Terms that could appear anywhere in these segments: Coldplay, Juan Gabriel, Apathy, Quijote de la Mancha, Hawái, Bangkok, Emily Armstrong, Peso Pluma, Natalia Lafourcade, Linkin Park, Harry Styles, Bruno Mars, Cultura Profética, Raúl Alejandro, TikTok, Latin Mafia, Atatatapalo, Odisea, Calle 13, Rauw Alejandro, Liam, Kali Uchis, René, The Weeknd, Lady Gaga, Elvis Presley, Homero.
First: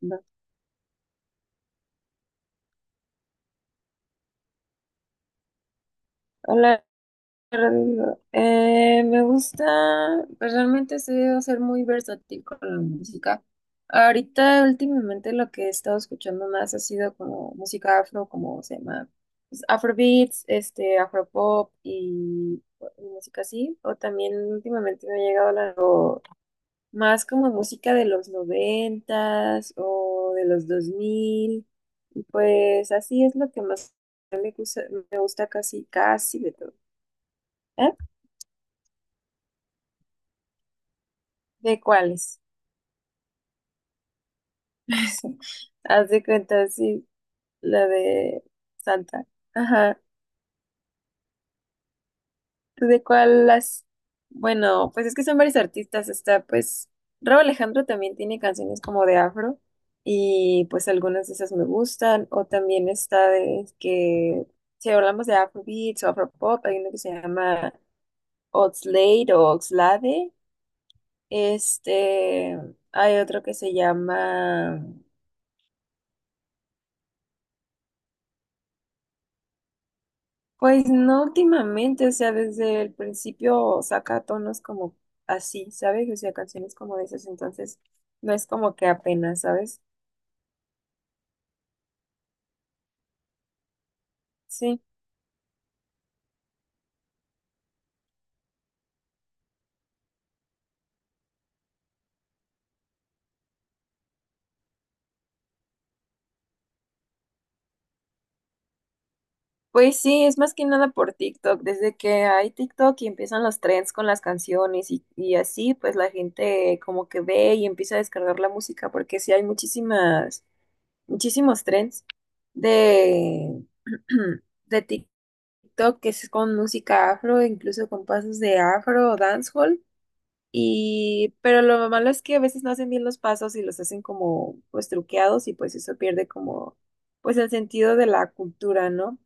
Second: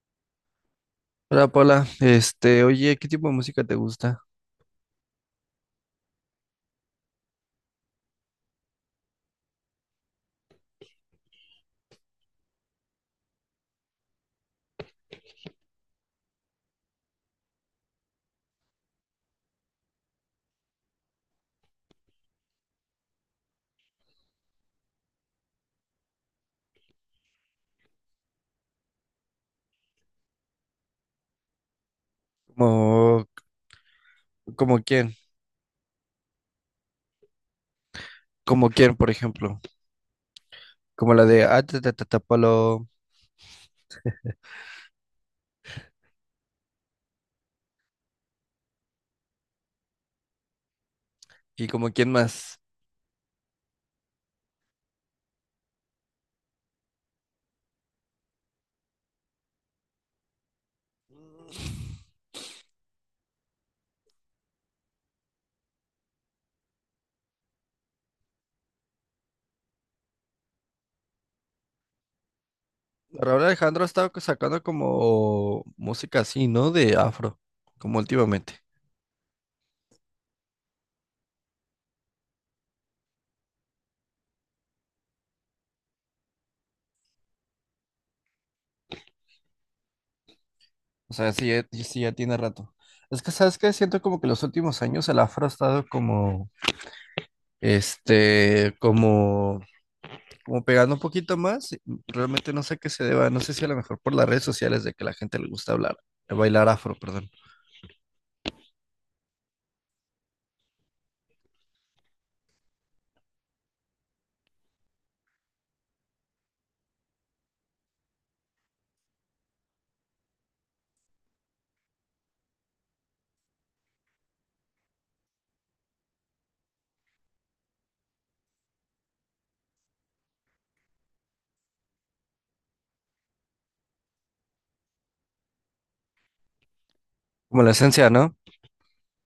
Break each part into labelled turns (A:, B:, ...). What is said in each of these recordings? A: Va.
B: Hola Paula, oye, ¿qué tipo de música te gusta?
A: Hola, Rodrigo. Me gusta, personalmente he sabido ser muy versátil con la música. Ahorita, últimamente, lo que he estado escuchando más ha sido como música afro, como se llama, pues, afrobeats, afropop y música así. O también últimamente me ha llegado o más como música de los noventas o de los dos mil. Y pues así
B: Como,
A: es lo que más me
B: como
A: gusta,
B: quién,
A: me gusta, casi, casi de todo. ¿Eh?
B: como quién, por ejemplo, como la de
A: ¿De cuáles?
B: Atatatapalo
A: Haz de cuenta, sí, la de Santa. Ajá.
B: y como quién más.
A: ¿Tú de cuál las? Bueno, pues es que son varios artistas. Está, pues, Rauw Alejandro también tiene canciones como de afro. Y pues algunas de esas me gustan. O también está de que, si hablamos de Afrobeats o Afropop, hay uno que se llama Oxlade o Oxlade. Este, hay
B: Raúl
A: otro que se
B: Alejandro ha estado sacando
A: llama.
B: como música así, ¿no? De afro, como últimamente.
A: Pues no últimamente, o sea, desde el principio saca tonos como así, ¿sabes? O sea, canciones como de esas, entonces no es como que apenas, ¿sabes?
B: O sea, sí, sí ya tiene rato. Es que, ¿sabes qué? Siento como que los
A: Sí.
B: últimos años el afro ha estado como, como, como pegando un poquito más. Realmente no sé a qué se deba, no sé si a lo mejor por las redes sociales de que la gente le gusta hablar, bailar afro, perdón.
A: Pues sí, es más que nada por TikTok. Desde que hay TikTok y empiezan los trends con las canciones y así, pues la gente como que ve y empieza a descargar la música, porque sí hay muchísimos trends de, de TikTok que es con música afro, incluso con pasos de afro o dancehall. Y, pero lo malo es que a veces no hacen bien los pasos y los hacen como, pues, truqueados y pues eso pierde como, pues, el
B: Como la
A: sentido de
B: esencia,
A: la
B: ¿no?
A: cultura, ¿no?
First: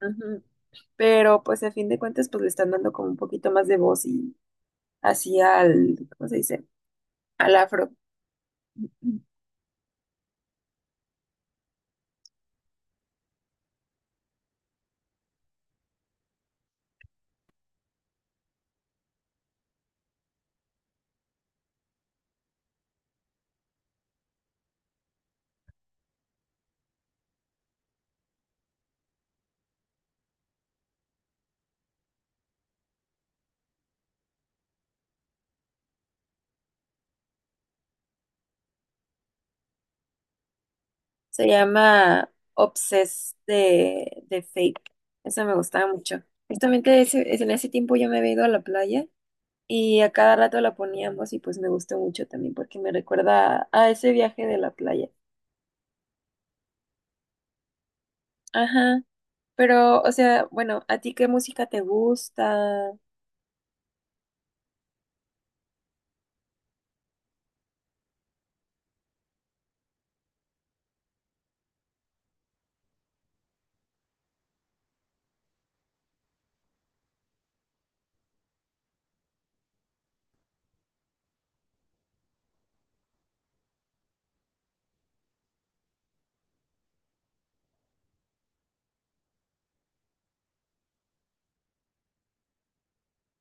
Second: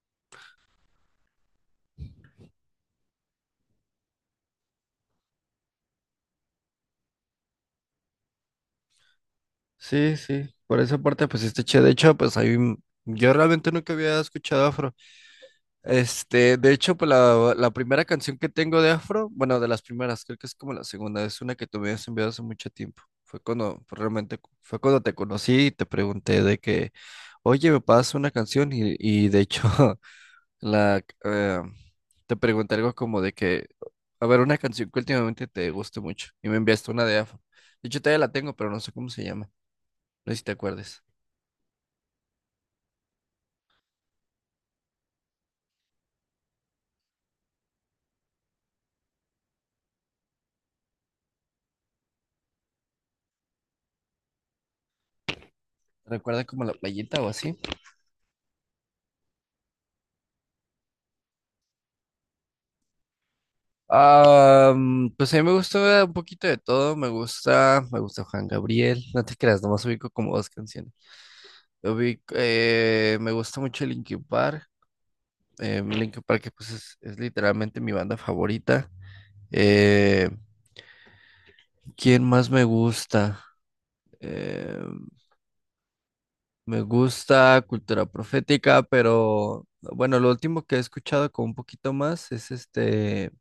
A: Ujú. Pero, pues, a fin de cuentas, pues, le están dando como un poquito más de voz y así al, ¿cómo se dice? Al afro.
B: Sí, sí, por esa parte pues este che, de hecho, pues ahí yo realmente nunca había escuchado afro. De hecho, pues la primera canción que tengo de Afro, bueno, de las primeras, creo que es como la segunda, es una que tú me habías enviado hace mucho tiempo. Fue cuando, pues, realmente, fue cuando te conocí y te pregunté de que, oye, me pasas una canción y de hecho, la, eh, te pregunté algo como de que, a ver, una canción que últimamente te guste mucho y me enviaste una de Afro. De hecho, todavía la tengo, pero no sé cómo se llama, no sé si te acuerdes.
A: Se llama Obsess de, Fake. Eso me gustaba mucho. Justamente en ese tiempo yo me había ido a la playa y a cada rato la poníamos y pues me gustó mucho también porque me recuerda a ese viaje de la playa.
B: ¿Recuerda como la playita o así?
A: Ajá, pero o sea, bueno, ¿a ti qué música te gusta?
B: Pues a mí me gusta un poquito de todo, me gusta Juan Gabriel, no te creas, nomás ubico como dos canciones. Ubico, me gusta mucho Linkin Park, Linkin Park que pues es literalmente mi banda favorita. Eh, ¿Quién más me gusta? Eh, me gusta Cultura Profética, pero bueno, lo último que he escuchado con un poquito más es este,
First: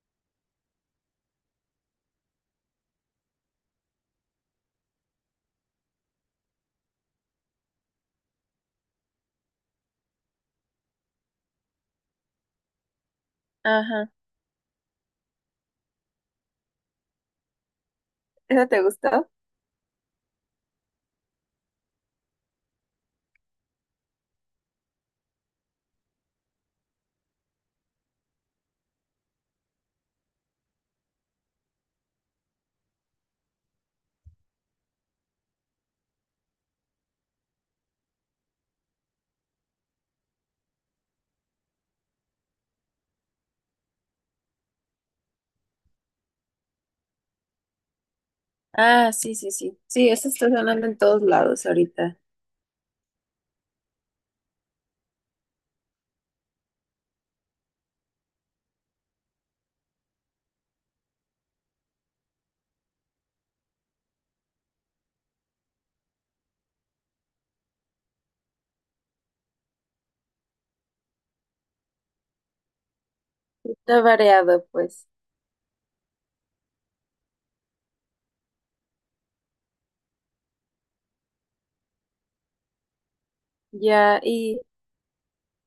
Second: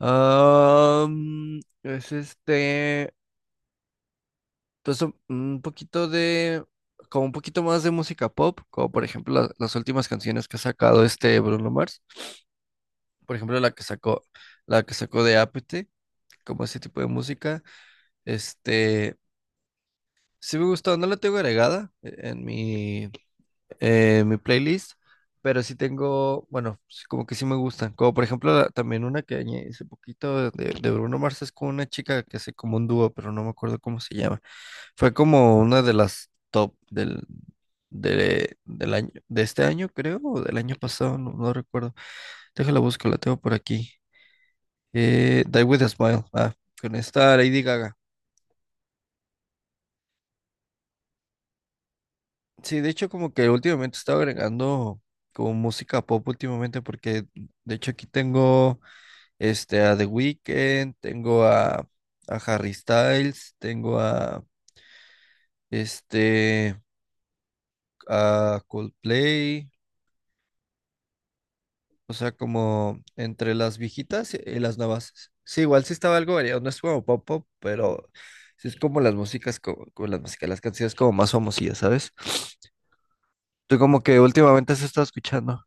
B: es este. Entonces, un poquito de, como un poquito más de música pop, como por ejemplo las últimas canciones que ha sacado este Bruno Mars, por ejemplo
A: Ajá,
B: la que sacó de Apathy, como ese tipo de música,
A: ¿esa te
B: este,
A: gustó?
B: sí me gustó, no la tengo agregada en mi, mi playlist, pero sí tengo, bueno, sí, como que sí me gustan. Como por ejemplo, también una que añadí hace poquito de Bruno Mars es con una chica que hace como un dúo, pero no me acuerdo cómo se llama. Fue como una de las top del, de, del año, de este año, creo, o del año pasado, no, no recuerdo. Déjala busco, la tengo por aquí. Die with a Smile, ah, con esta Lady Gaga.
A: Ah, sí, sí, sí. Sí, eso está sonando en todos lados ahorita.
B: Sí, de hecho como que últimamente he estado agregando como música pop últimamente porque de hecho aquí tengo este a The Weeknd, a Harry Styles, tengo a este a Coldplay, o sea como entre las
A: Está
B: viejitas y
A: variado,
B: las
A: pues.
B: nuevas. Sí, igual sí estaba algo variado, no es como pop pop, pero sí es como las músicas como, las músicas, las canciones como más famosillas, ¿sabes? Tú como que
A: Ya, y,
B: últimamente has estado escuchando.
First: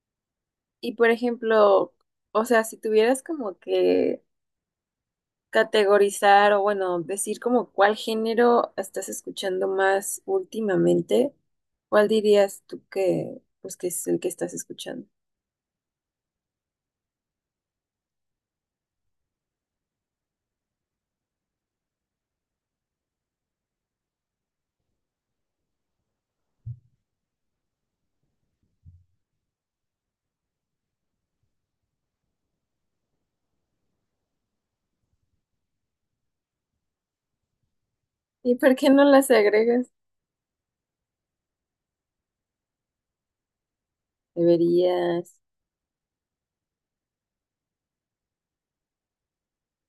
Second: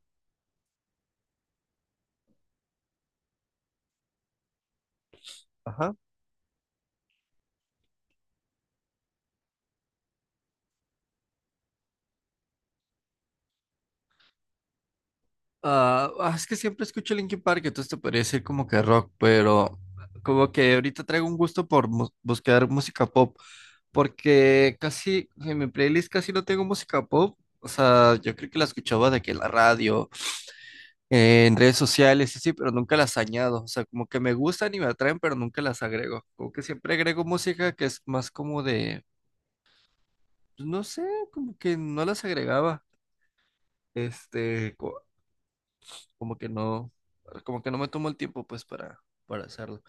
A: y por ejemplo, o sea, si tuvieras como que
B: Ajá.
A: categorizar o bueno, decir como cuál género estás escuchando más últimamente, ¿cuál dirías tú que pues que es el que estás escuchando?
B: Es que siempre escucho Linkin Park, entonces te podría decir como que rock, pero como que ahorita traigo un gusto por buscar música pop, porque casi en mi playlist casi no tengo música pop. O sea, yo creo que la escuchaba de que en la radio, en redes sociales, sí, sí, pero nunca las añado. O sea, como que me gustan y me atraen, pero nunca las agrego. Como que siempre agrego música que es más
A: ¿Y
B: como
A: por qué
B: de,
A: no las agregas?
B: pues, no sé, como que no las agregaba. Este, co-
A: Deberías.
B: como que no, como que no me tomo el tiempo pues para hacerlo.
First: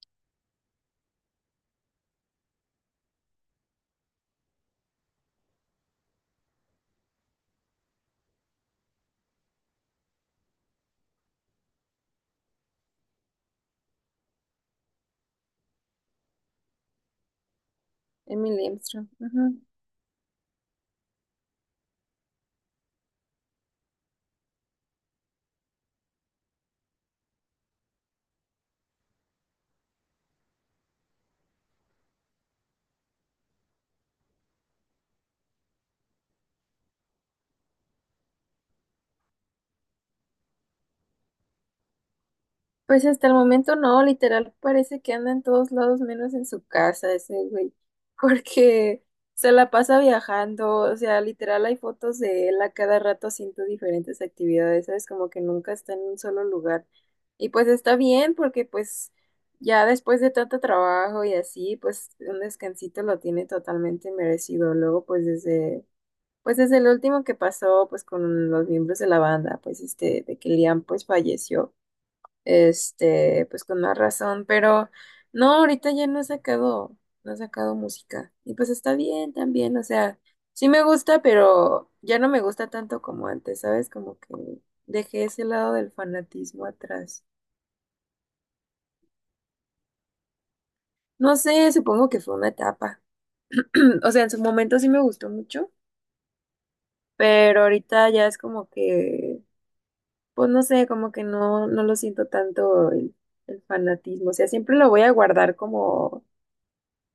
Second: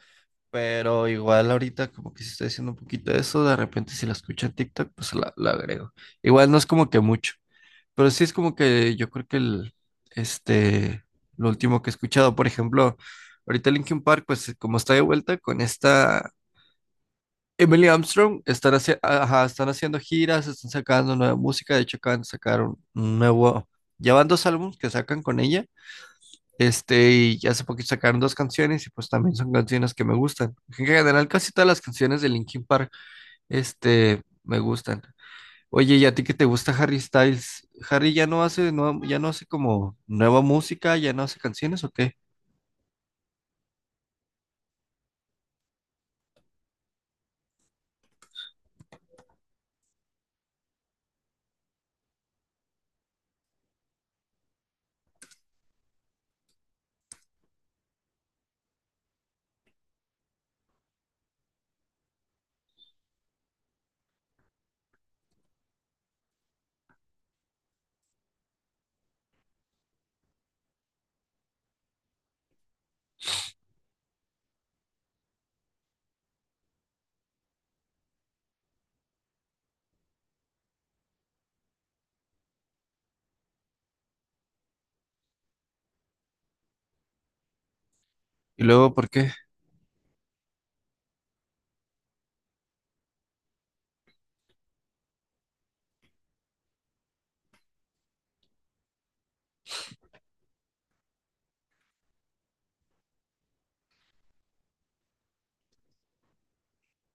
B: Pero igual ahorita como que si estoy haciendo un poquito de eso, de repente si la escucho en TikTok, pues la agrego. Igual no es como que mucho, pero sí es como que yo creo que el, este, lo último que he escuchado, por ejemplo, ahorita Linkin Park, pues como está de vuelta con esta... Emily Armstrong
A: Emily
B: están,
A: Armstrong. Ujú.
B: ajá, están haciendo giras, están sacando nueva música, de hecho acaban de sacar un nuevo, ya van dos álbumes que sacan con ella, y hace poquito sacaron dos canciones y pues también son canciones que me gustan. En general, casi todas las canciones de Linkin Park, me gustan. Oye, ¿y a ti que te gusta Harry Styles? ¿Harry ya no hace, no, ya no hace como nueva música, ya no hace canciones o qué?
A: Pues hasta el momento no, literal parece que anda en todos lados menos en su casa ese güey, porque se la pasa viajando, o sea, literal hay fotos de él a cada rato haciendo diferentes actividades, ¿sabes? Como que nunca está en un solo lugar. Y pues está bien porque pues ya después de tanto trabajo y así, pues un descansito lo tiene totalmente merecido. Luego pues pues desde el último que pasó pues con los miembros de la banda, pues este, de que Liam pues falleció. Este, pues con más razón, pero no, ahorita ya no ha sacado, no ha sacado música. Y pues está bien también, o sea, sí me gusta, pero ya no me gusta tanto como antes, ¿sabes? Como que dejé ese lado del fanatismo atrás.
B: Y luego, ¿por qué?
A: No sé, supongo que fue una etapa. O sea, en su momento sí me gustó mucho, pero ahorita ya es como que, pues no sé, como que no, no lo siento tanto el, fanatismo. O sea, siempre lo voy a guardar como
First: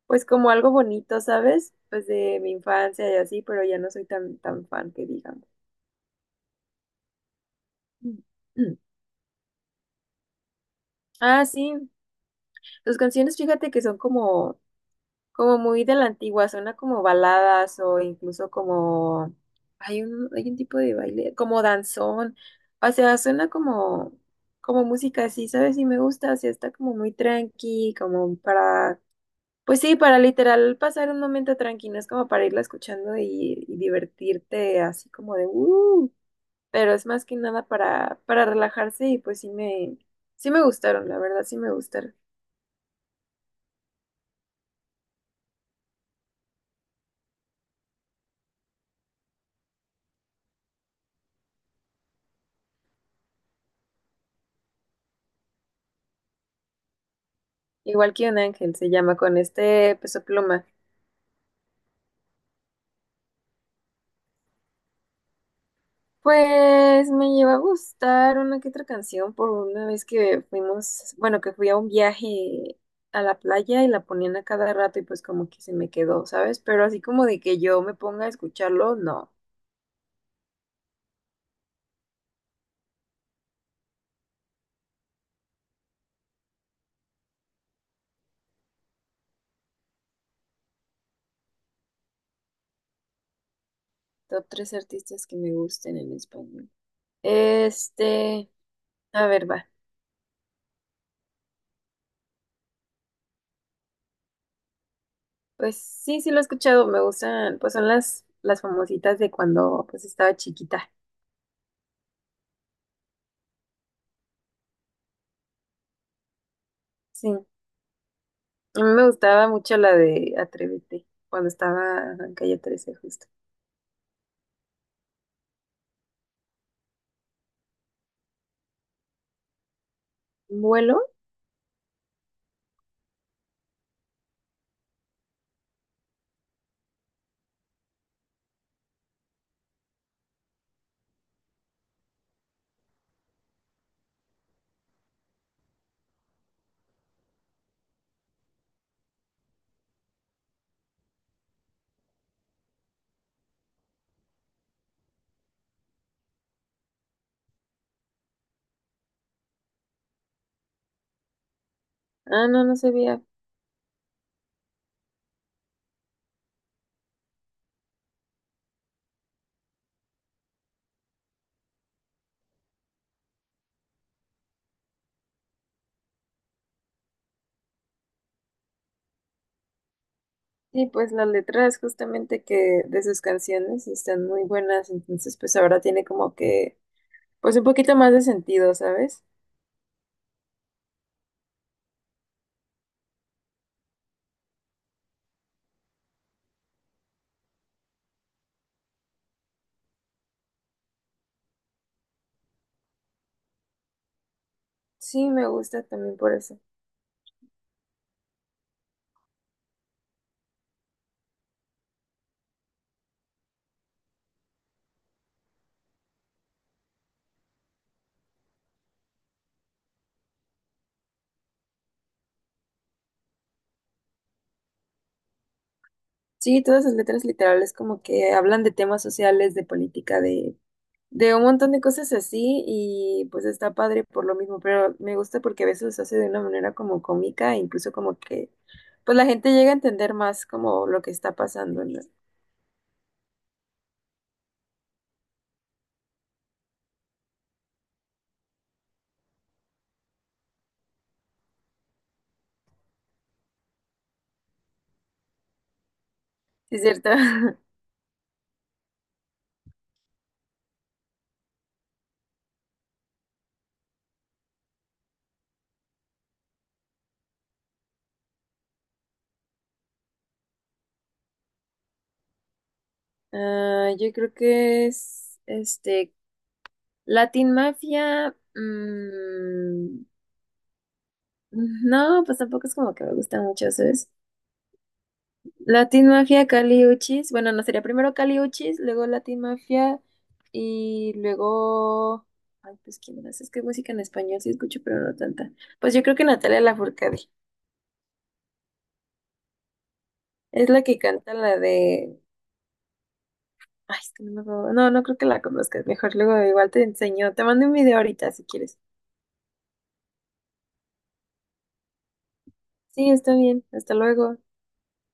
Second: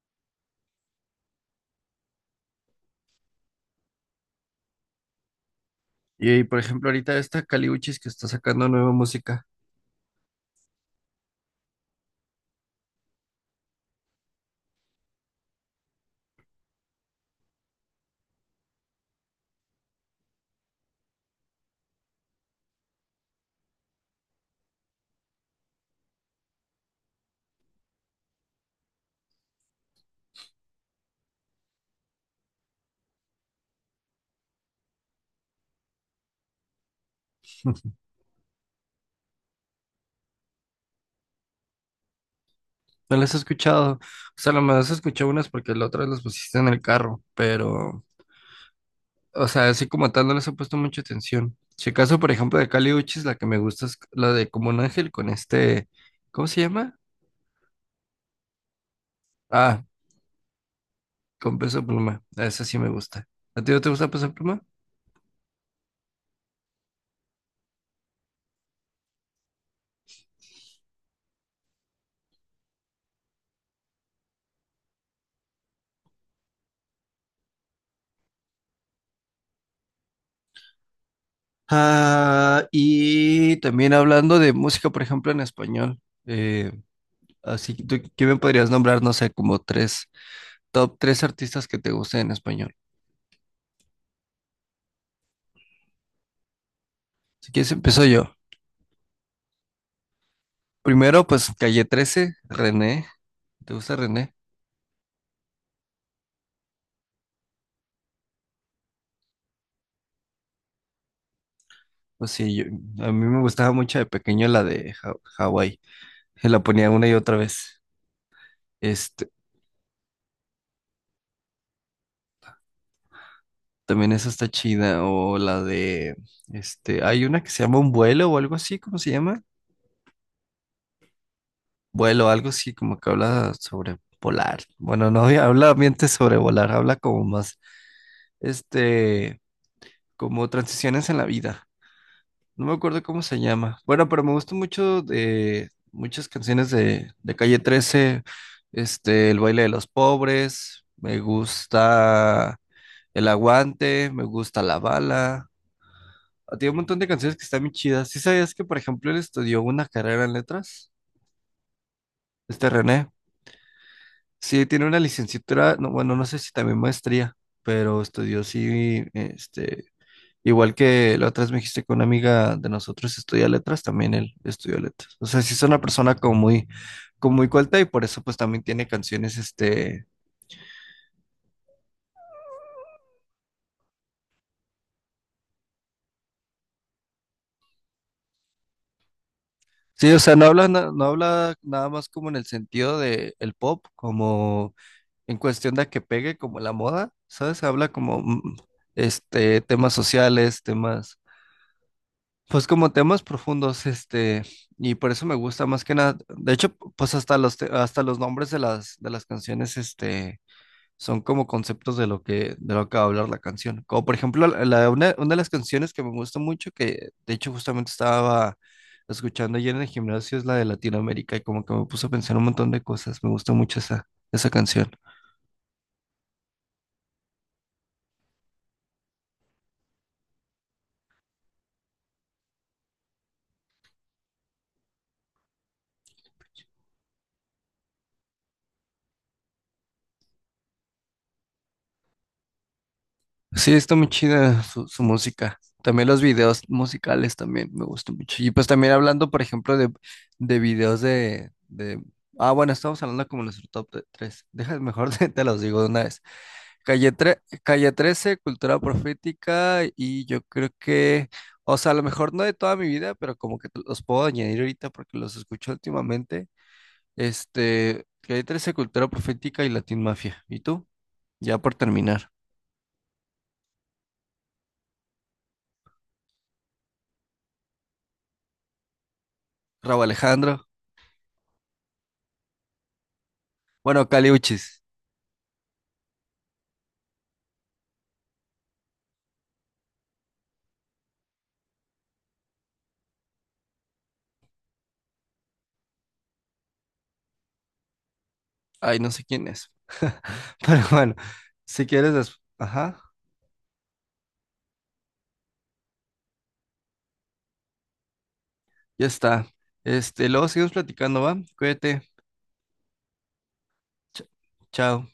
A: pues como algo bonito, ¿sabes? Pues de mi infancia y así, pero ya no soy tan, tan fan que digamos.
B: Y, por ejemplo, ahorita esta Caliuchis que está sacando
A: Mm.
B: nueva música,
A: Ah, sí. Sus canciones, fíjate que son como, muy de la antigua, suena como baladas o incluso como hay un tipo de baile, como danzón. O sea, suena como música así, ¿sabes? Y me gusta, o sea, está como muy tranqui, como para pues sí, para literal pasar un momento tranquilo, es como para irla escuchando y divertirte así como de pero es más que nada
B: no
A: para, relajarse y pues sí me gustaron, la verdad sí me gustaron.
B: las he escuchado. O sea, nomás he escuchado unas porque la otra las pusiste en el carro, pero o sea, así como tal, no les he puesto mucha atención. Si acaso, por ejemplo, de Kali Uchis, la que me gusta es la de Como un Ángel con este. ¿Cómo se llama?
A: Igual que un ángel se llama con
B: Ah,
A: este Peso Pluma.
B: con Peso Pluma. Esa sí me gusta. ¿A ti no te gusta Peso Pluma?
A: Pues me lleva a gustar una que otra canción por una vez que fuimos, bueno, que fui a un viaje a la playa y la ponían a cada rato y pues como que se me quedó, ¿sabes? Pero así como de que yo me ponga a escucharlo, no.
B: Ah, y también hablando de música, por ejemplo, en español. eh, así que tú, ¿qué me podrías nombrar? No sé, como tres, top tres artistas que te gusten en español.
A: Top tres artistas que me gusten en español.
B: Si quieres, empiezo yo.
A: Este, a ver, va.
B: Primero, pues Calle trece, René. ¿Te gusta René?
A: Pues sí, sí lo he escuchado, me gustan, pues son las, famositas de cuando pues estaba chiquita.
B: Pues sí, a mí me gustaba mucho de pequeño la de Hawái. Se la ponía una y
A: Sí,
B: otra
A: a
B: vez.
A: mí me
B: Este,
A: gustaba mucho la de Atrévete, cuando estaba en Calle 13 justo.
B: también esa está chida. O la de, hay una que se llama Un vuelo o algo así, ¿cómo se llama?
A: ¿Vuelo?
B: Vuelo, algo así, como que habla sobre volar. Bueno, no habla ambiente sobre volar, habla como más, este, como transiciones en la vida. No me acuerdo cómo se llama. Bueno, pero me gustan mucho de muchas canciones de Calle 13. El baile de los pobres. Me gusta El aguante. Me gusta La bala. Ah, tiene un montón de canciones que están muy chidas. ¿Sí sabías que, por ejemplo, él estudió una carrera en letras?
A: Ah, no,
B: Este
A: no
B: René.
A: sabía.
B: Sí, tiene una licenciatura. No, bueno, no sé si también maestría, pero estudió sí, igual que la otra vez me dijiste que una amiga de nosotros estudia letras, también él estudió letras. O sea, sí es una persona como muy culta y por eso pues también tiene canciones, este...
A: Sí, pues las letras justamente que de sus canciones están muy buenas, entonces pues ahora tiene como que, pues un poquito más de sentido, ¿sabes?
B: Sí, o sea, no habla, no, habla nada más como en el sentido de el pop, como en cuestión de que pegue como la moda, ¿sabes? Habla como, temas sociales, temas, pues como temas profundos, y por eso
A: Sí,
B: me
A: me
B: gusta más
A: gusta
B: que nada.
A: también por
B: De
A: eso.
B: hecho, pues hasta los, hasta los nombres de las canciones, son como conceptos de lo que va a hablar la canción. Como por ejemplo, la, una de las canciones que me gusta mucho, que de hecho justamente estaba escuchando ayer en el gimnasio, es la de Latinoamérica y como que me puso a pensar un montón de cosas. Me gusta mucho esa, esa canción.
A: Sí, todas sus letras literales como que hablan de temas sociales, de política, de un montón de cosas así y pues está padre por lo mismo, pero me gusta porque a veces lo hace de una manera como cómica e incluso como que pues la gente llega a entender más como lo que está pasando, ¿no?
B: Sí, está muy chida su, su música. También los videos musicales también me gustan mucho. Y pues también hablando, por ejemplo, de videos de... Ah, bueno, estamos hablando como nuestro top tres. Deja, mejor te los digo de una vez.
A: Sí, es cierto.
B: Calle, Calle trece Cultura Profética y yo creo que, o sea, a lo mejor no de toda mi vida, pero como que los puedo añadir ahorita porque los escucho últimamente. Calle trece Cultura Profética y Latin Mafia. ¿Y tú? Ya por terminar.
A: Ah, yo creo que es este Latin Mafia.
B: Rauw Alejandro.
A: No, pues tampoco es como que me gusta mucho,
B: Bueno,
A: ¿sabes?
B: Caliuchis.
A: Latin Mafia, Kali Uchis. Bueno, no sería primero Kali Uchis, luego Latin Mafia y luego. Ay, pues quién más. Es que música en español sí escucho, pero no tanta. Pues yo creo que Natalia Lafourcade.
B: Ay, no sé quién es.
A: Es
B: Pero
A: la que
B: bueno,
A: canta la
B: si quieres,
A: de.
B: ajá,
A: Ay, es que no me acuerdo. No, no creo que la conozcas. Mejor luego igual te enseño. Te mando un video ahorita si quieres.
B: ya está. Luego seguimos platicando, ¿va? Cuídate.
A: Sí, está bien. Hasta
B: Ch-
A: luego.
B: chao.